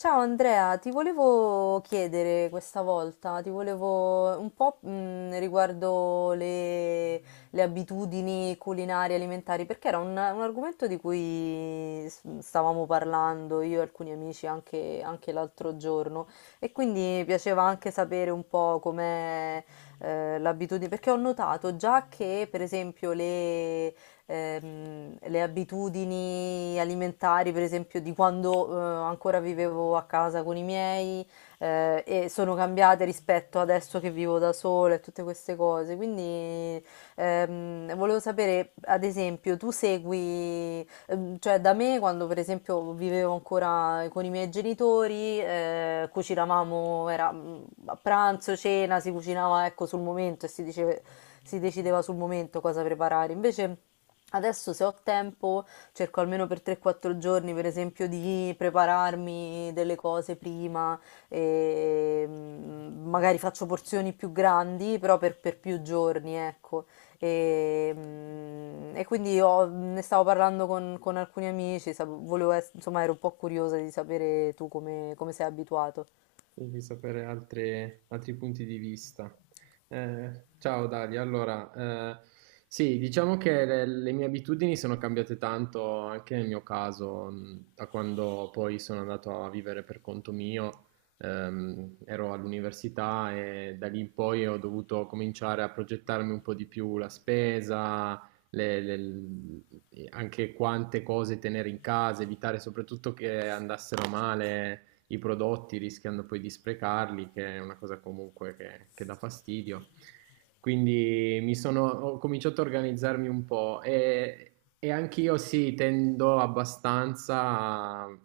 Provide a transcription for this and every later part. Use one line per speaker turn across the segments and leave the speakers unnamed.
Ciao Andrea, ti volevo chiedere questa volta, ti volevo un po' riguardo le abitudini culinarie alimentari, perché era un argomento di cui stavamo parlando io e alcuni amici anche, anche l'altro giorno e quindi mi piaceva anche sapere un po' com'è l'abitudine, perché ho notato già che per esempio le abitudini alimentari, per esempio, di quando ancora vivevo a casa con i miei e sono cambiate rispetto adesso che vivo da sola e tutte queste cose. Quindi volevo sapere, ad esempio, tu segui, cioè da me quando per esempio vivevo ancora con i miei genitori, cucinavamo, era a pranzo, cena, si cucinava ecco sul momento e si decideva sul momento cosa preparare. Invece adesso se ho tempo cerco almeno per 3-4 giorni, per esempio, di prepararmi delle cose prima, e magari faccio porzioni più grandi, però per più giorni, ecco. E quindi ne stavo parlando con alcuni amici, volevo insomma ero un po' curiosa di sapere tu come, come sei abituato.
E di sapere altri punti di vista. Ciao Dalia, allora, sì, diciamo che le mie abitudini sono cambiate tanto anche nel mio caso, da quando poi sono andato a vivere per conto mio, ero all'università e da lì in poi ho dovuto cominciare a progettarmi un po' di più la spesa, le- le- anche quante cose tenere in casa, evitare soprattutto che andassero male i prodotti rischiando poi di sprecarli, che è una cosa comunque che dà fastidio. Quindi ho cominciato a organizzarmi un po' e anch'io sì, tendo abbastanza a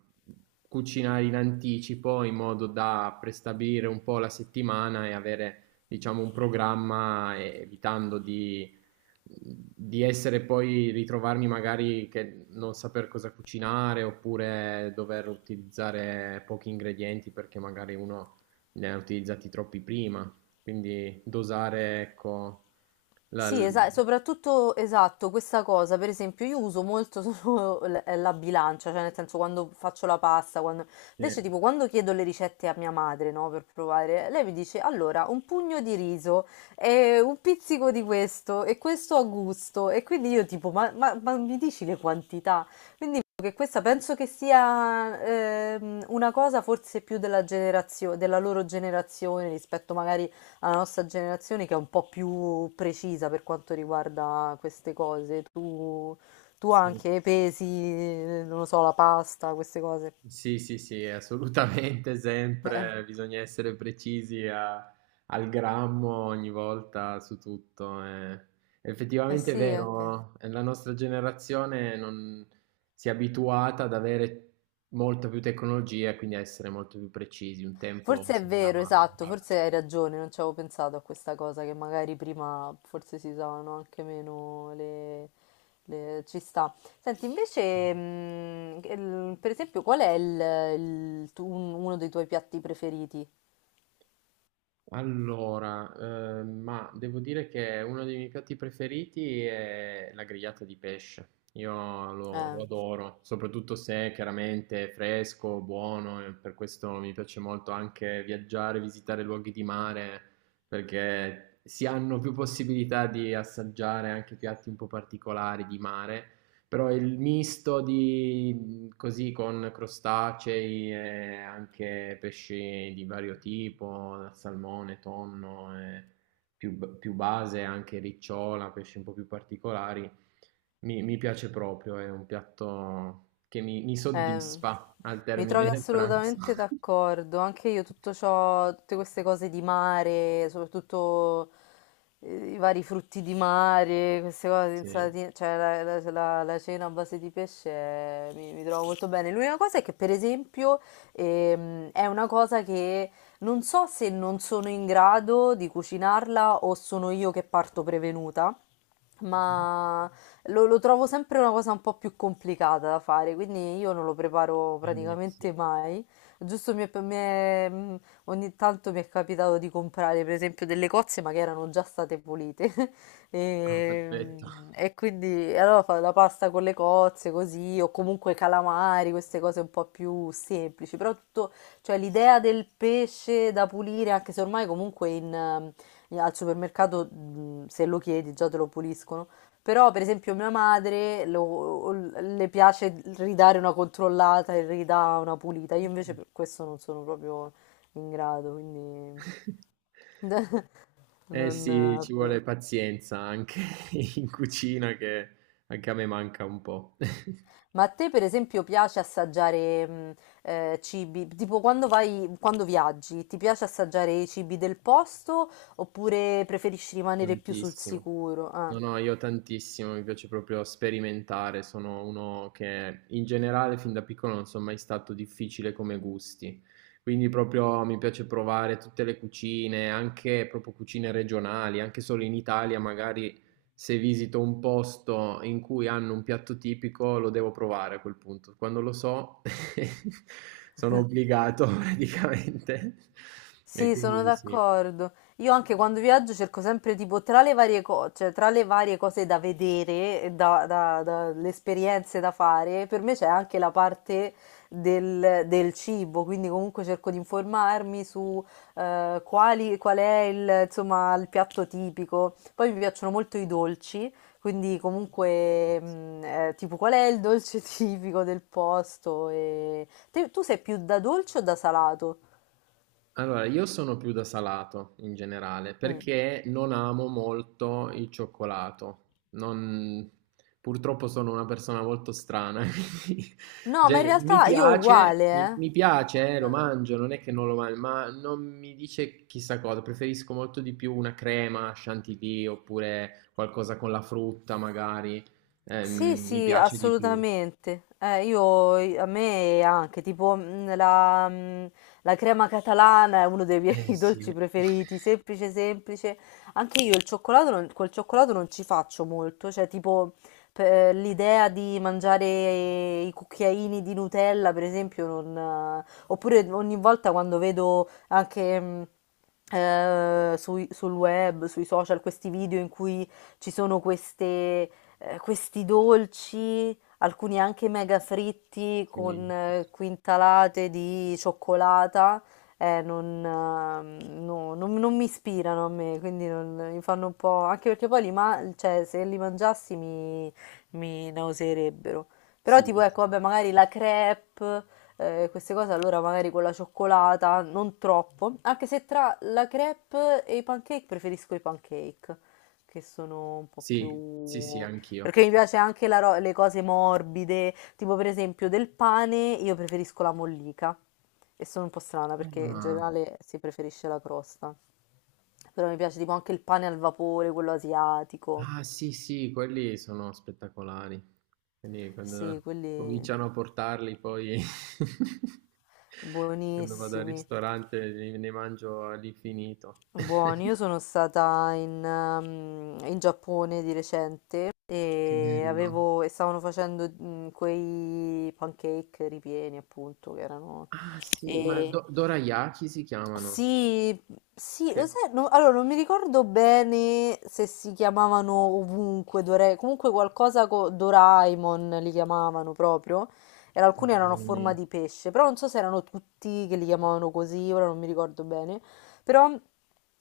cucinare in anticipo in modo da prestabilire un po' la settimana e avere, diciamo, un programma, evitando di essere poi ritrovarmi magari che non saper cosa cucinare oppure dover utilizzare pochi ingredienti perché magari uno ne ha utilizzati troppi prima. Quindi dosare, ecco, la...
Sì,
l-
esatto, soprattutto esatto, questa cosa, per esempio, io uso molto solo la bilancia, cioè nel senso quando faccio la pasta, quando...
sì,
invece tipo quando chiedo le ricette a mia madre, no, per provare, lei mi dice allora un pugno di riso e un pizzico di questo e questo a gusto e quindi io tipo ma mi dici le quantità? Quindi che questa penso che sia una cosa forse più della della loro generazione rispetto magari alla nostra generazione che è un po' più precisa per quanto riguarda queste cose. Tu
sì.
anche pesi, non lo so, la pasta, queste cose.
Sì, sì, sì, assolutamente,
Eh,
sempre bisogna essere al grammo ogni volta su tutto. Eh.
eh
Effettivamente è
sì, anche.
vero, la nostra generazione non si è abituata ad avere molta più tecnologia, quindi a essere molto più precisi. Un tempo
Forse è
si
vero,
andava
esatto,
a
forse
braccio.
hai ragione, non ci avevo pensato a questa cosa che magari prima forse si usavano anche meno Ci sta. Senti, invece, per esempio, qual è il uno dei tuoi piatti preferiti?
Allora, ma devo dire che uno dei miei piatti preferiti è la grigliata di pesce. Io lo
Eh.
adoro, soprattutto se chiaramente è fresco, buono, e per questo mi piace molto anche viaggiare, visitare luoghi di mare, perché si hanno più possibilità di assaggiare anche piatti un po' particolari di mare però il misto di così con crostacei e anche pesci di vario tipo, da salmone, tonno, e più, più base, anche ricciola, pesci un po' più particolari, mi piace proprio, è un piatto che mi
Eh,
soddisfa al
mi
termine
trovi
del pranzo.
assolutamente d'accordo, anche io tutto ciò, tutte queste cose di mare, soprattutto i vari frutti di mare, queste cose,
Sì.
insalatine, cioè la cena a base di pesce mi trovo molto bene. L'unica cosa è che per esempio è una cosa che non so se non sono in grado di cucinarla o sono io che parto prevenuta
Mhm.
ma lo trovo sempre una cosa un po' più complicata da fare, quindi io non lo preparo
Sì.
praticamente mai. Giusto ogni tanto mi è capitato di comprare, per esempio, delle cozze, ma che erano già state pulite.
Ah, perfetto.
E quindi e allora fa la pasta con le cozze, così, o comunque calamari, queste cose un po' più semplici. Però tutto, cioè l'idea del pesce da pulire, anche se ormai comunque al supermercato, se lo chiedi, già te lo puliscono. Però, per esempio, mia madre le piace ridare una controllata e ridà una pulita. Io invece per questo non sono proprio in grado, quindi
Eh sì,
non...
ci vuole pazienza anche in cucina che anche a me manca un po',
Ma a te, per esempio, piace assaggiare cibi? Tipo quando vai, quando viaggi, ti piace assaggiare i cibi del posto oppure preferisci rimanere più sul
tantissimo.
sicuro? Ah.
No, no, io tantissimo, mi piace proprio sperimentare, sono uno che in generale fin da piccolo non sono mai stato difficile come gusti, quindi proprio mi piace provare tutte le cucine, anche proprio cucine regionali, anche solo in Italia, magari se visito un posto in cui hanno un piatto tipico lo devo provare a quel punto, quando lo so sono obbligato praticamente e
Sì, sono
quindi sì.
d'accordo. Io anche quando viaggio cerco sempre tipo tra le varie cose, cioè tra le varie cose da vedere, e le esperienze da fare, per me c'è anche la parte del cibo, quindi comunque cerco di informarmi su qual è insomma, il piatto tipico. Poi mi piacciono molto i dolci, quindi comunque tipo qual è il dolce tipico del posto. E... Tu sei più da dolce o da salato?
Allora, io sono più da salato in generale
Mm.
perché non amo molto il cioccolato. Non- Purtroppo sono una persona molto strana. Quindi,
No, ma in
cioè, mi
realtà io
piace,
uguale,
mi piace,
eh.
lo mangio, non è che non lo mangio, ma non mi dice chissà cosa. Preferisco molto di più una crema chantilly oppure qualcosa con la frutta, magari.
Sì,
Mi
sì,
piace di più.
assolutamente. A me anche, la crema catalana è uno dei miei
Eh sì,
dolci preferiti, semplice, semplice. Anche io il cioccolato col cioccolato non ci faccio molto, cioè tipo l'idea di mangiare i cucchiaini di Nutella, per esempio, non... oppure ogni volta quando vedo anche... sul web, sui social, questi video in cui ci sono questi dolci, alcuni anche mega fritti con
sì,
quintalate di cioccolata, non, no, non- non mi ispirano a me, quindi mi fanno un po'... anche perché poi cioè, se li mangiassi mi nauseerebbero. Però
sì,
tipo ecco, vabbè, magari la crepe, queste cose allora magari con la cioccolata, non troppo, anche se tra la crepe e i pancake preferisco i pancake che sono un po'
sì, sì, sì,
più
anch'io.
perché mi piace anche le cose morbide, tipo per esempio del pane, io preferisco la mollica. E sono un po' strana perché in
Ah,
generale si preferisce la crosta. Però mi piace tipo anche il pane al vapore, quello asiatico.
ah, sì, sì, quelli sono spettacolari. Quindi
Sì,
quando
quelli
cominciano a portarli poi quando vado al
buonissimi.
ristorante ne mangio all'infinito.
Buoni, io sono stata in, in Giappone di recente
Che
e,
bello.
avevo, e stavano facendo quei pancake ripieni, appunto, che erano...
Ah, sì, ma
E,
dorayaki si chiamano.
sì, sì,
Che,
lo sai, allora non mi ricordo bene se si chiamavano ovunque, comunque qualcosa con Doraemon li chiamavano proprio, e
che
alcuni erano a forma
buoni.
di pesce, però non so se erano tutti che li chiamavano così, ora non mi ricordo bene. Però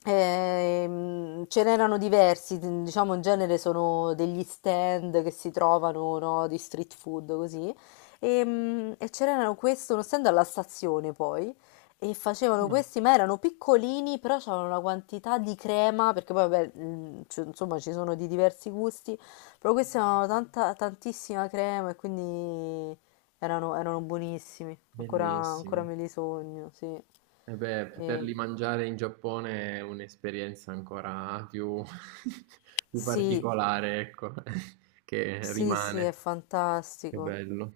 ce n'erano diversi, diciamo in genere sono degli stand che si trovano, no, di street food così. C'erano questo, uno stand alla stazione poi, e facevano
Ah,
questi, ma erano piccolini, però c'avevano una quantità di crema, perché poi vabbè, insomma ci sono di diversi gusti, però questi avevano tantissima crema e quindi erano buonissimi, ancora
bellissimo.
me li sogno, sì.
E beh,
E-
poterli mangiare in Giappone è un'esperienza ancora più, più
Sì,
particolare, ecco, che
sì, sì, è
rimane. Che
fantastico.
bello.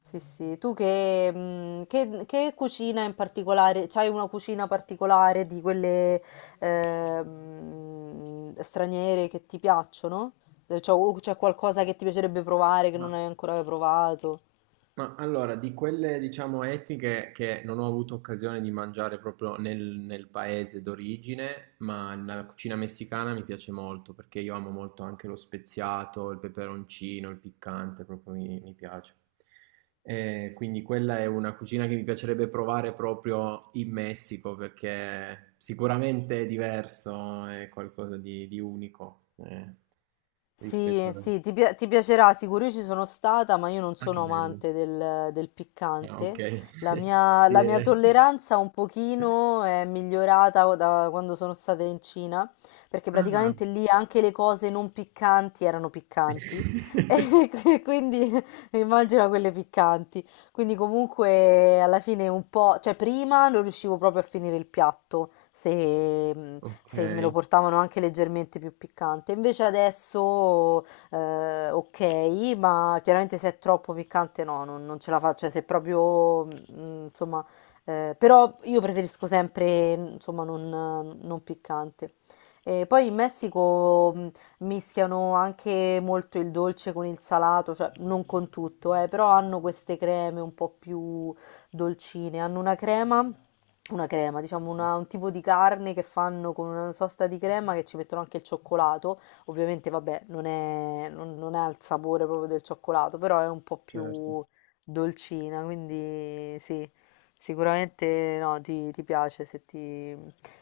Sì, sì. Tu che, che cucina in particolare? C'hai una cucina particolare di quelle straniere che ti piacciono? Cioè, o c'è qualcosa che ti piacerebbe provare che
Ma,
non hai ancora provato?
ma allora, di quelle diciamo etniche che non ho avuto occasione di mangiare proprio nel, nel paese d'origine, ma nella cucina messicana mi piace molto perché io amo molto anche lo speziato, il peperoncino, il piccante, proprio mi piace. Quindi quella è una cucina che mi piacerebbe provare proprio in Messico perché sicuramente è diverso, è qualcosa di unico rispetto
Sì,
a...
sì, ti piacerà sicuro. Io ci sono stata, ma io non
Ah, che
sono
bello.
amante del
Ah,
piccante.
okay. Sì,
La mia tolleranza un pochino è migliorata da quando sono stata in Cina, perché
ah,
praticamente lì anche le cose non piccanti erano piccanti. E quindi immagino quelle piccanti. Quindi comunque alla fine un po', cioè prima non riuscivo proprio a finire il piatto se me lo
okay.
portavano anche leggermente più piccante. Invece adesso ok, ma chiaramente se è troppo piccante no, non ce la faccio, cioè se proprio insomma, però io preferisco sempre insomma non piccante. E poi in Messico mischiano anche molto il dolce con il salato, cioè non con tutto, però hanno queste creme un po' più dolcine, hanno una crema, diciamo un tipo di carne che fanno con una sorta di crema che ci mettono anche il cioccolato, ovviamente vabbè non è, non, non ha il sapore proprio del cioccolato, però è un po'
Certo.
più dolcina, quindi sì, sicuramente no, ti piace se ti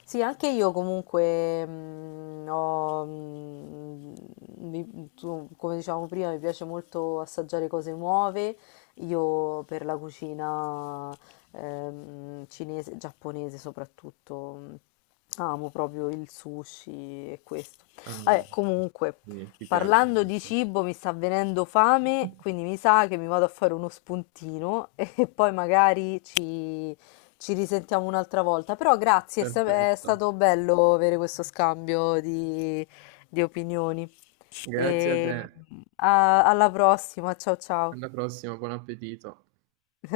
sì, anche io comunque mm, ho, mm, mi- tu- come dicevamo prima, mi piace molto assaggiare cose nuove. Io per la cucina cinese, giapponese soprattutto, amo proprio il sushi e questo.
Ah,
Vabbè, comunque,
sì, ti piace
parlando di
molto.
cibo mi sta venendo fame, quindi mi sa che mi vado a fare uno spuntino e poi magari ci risentiamo un'altra volta. Però grazie, è
Perfetto.
stato bello avere questo scambio di opinioni.
Grazie a
E
te.
alla prossima, ciao ciao.
Alla prossima, buon appetito.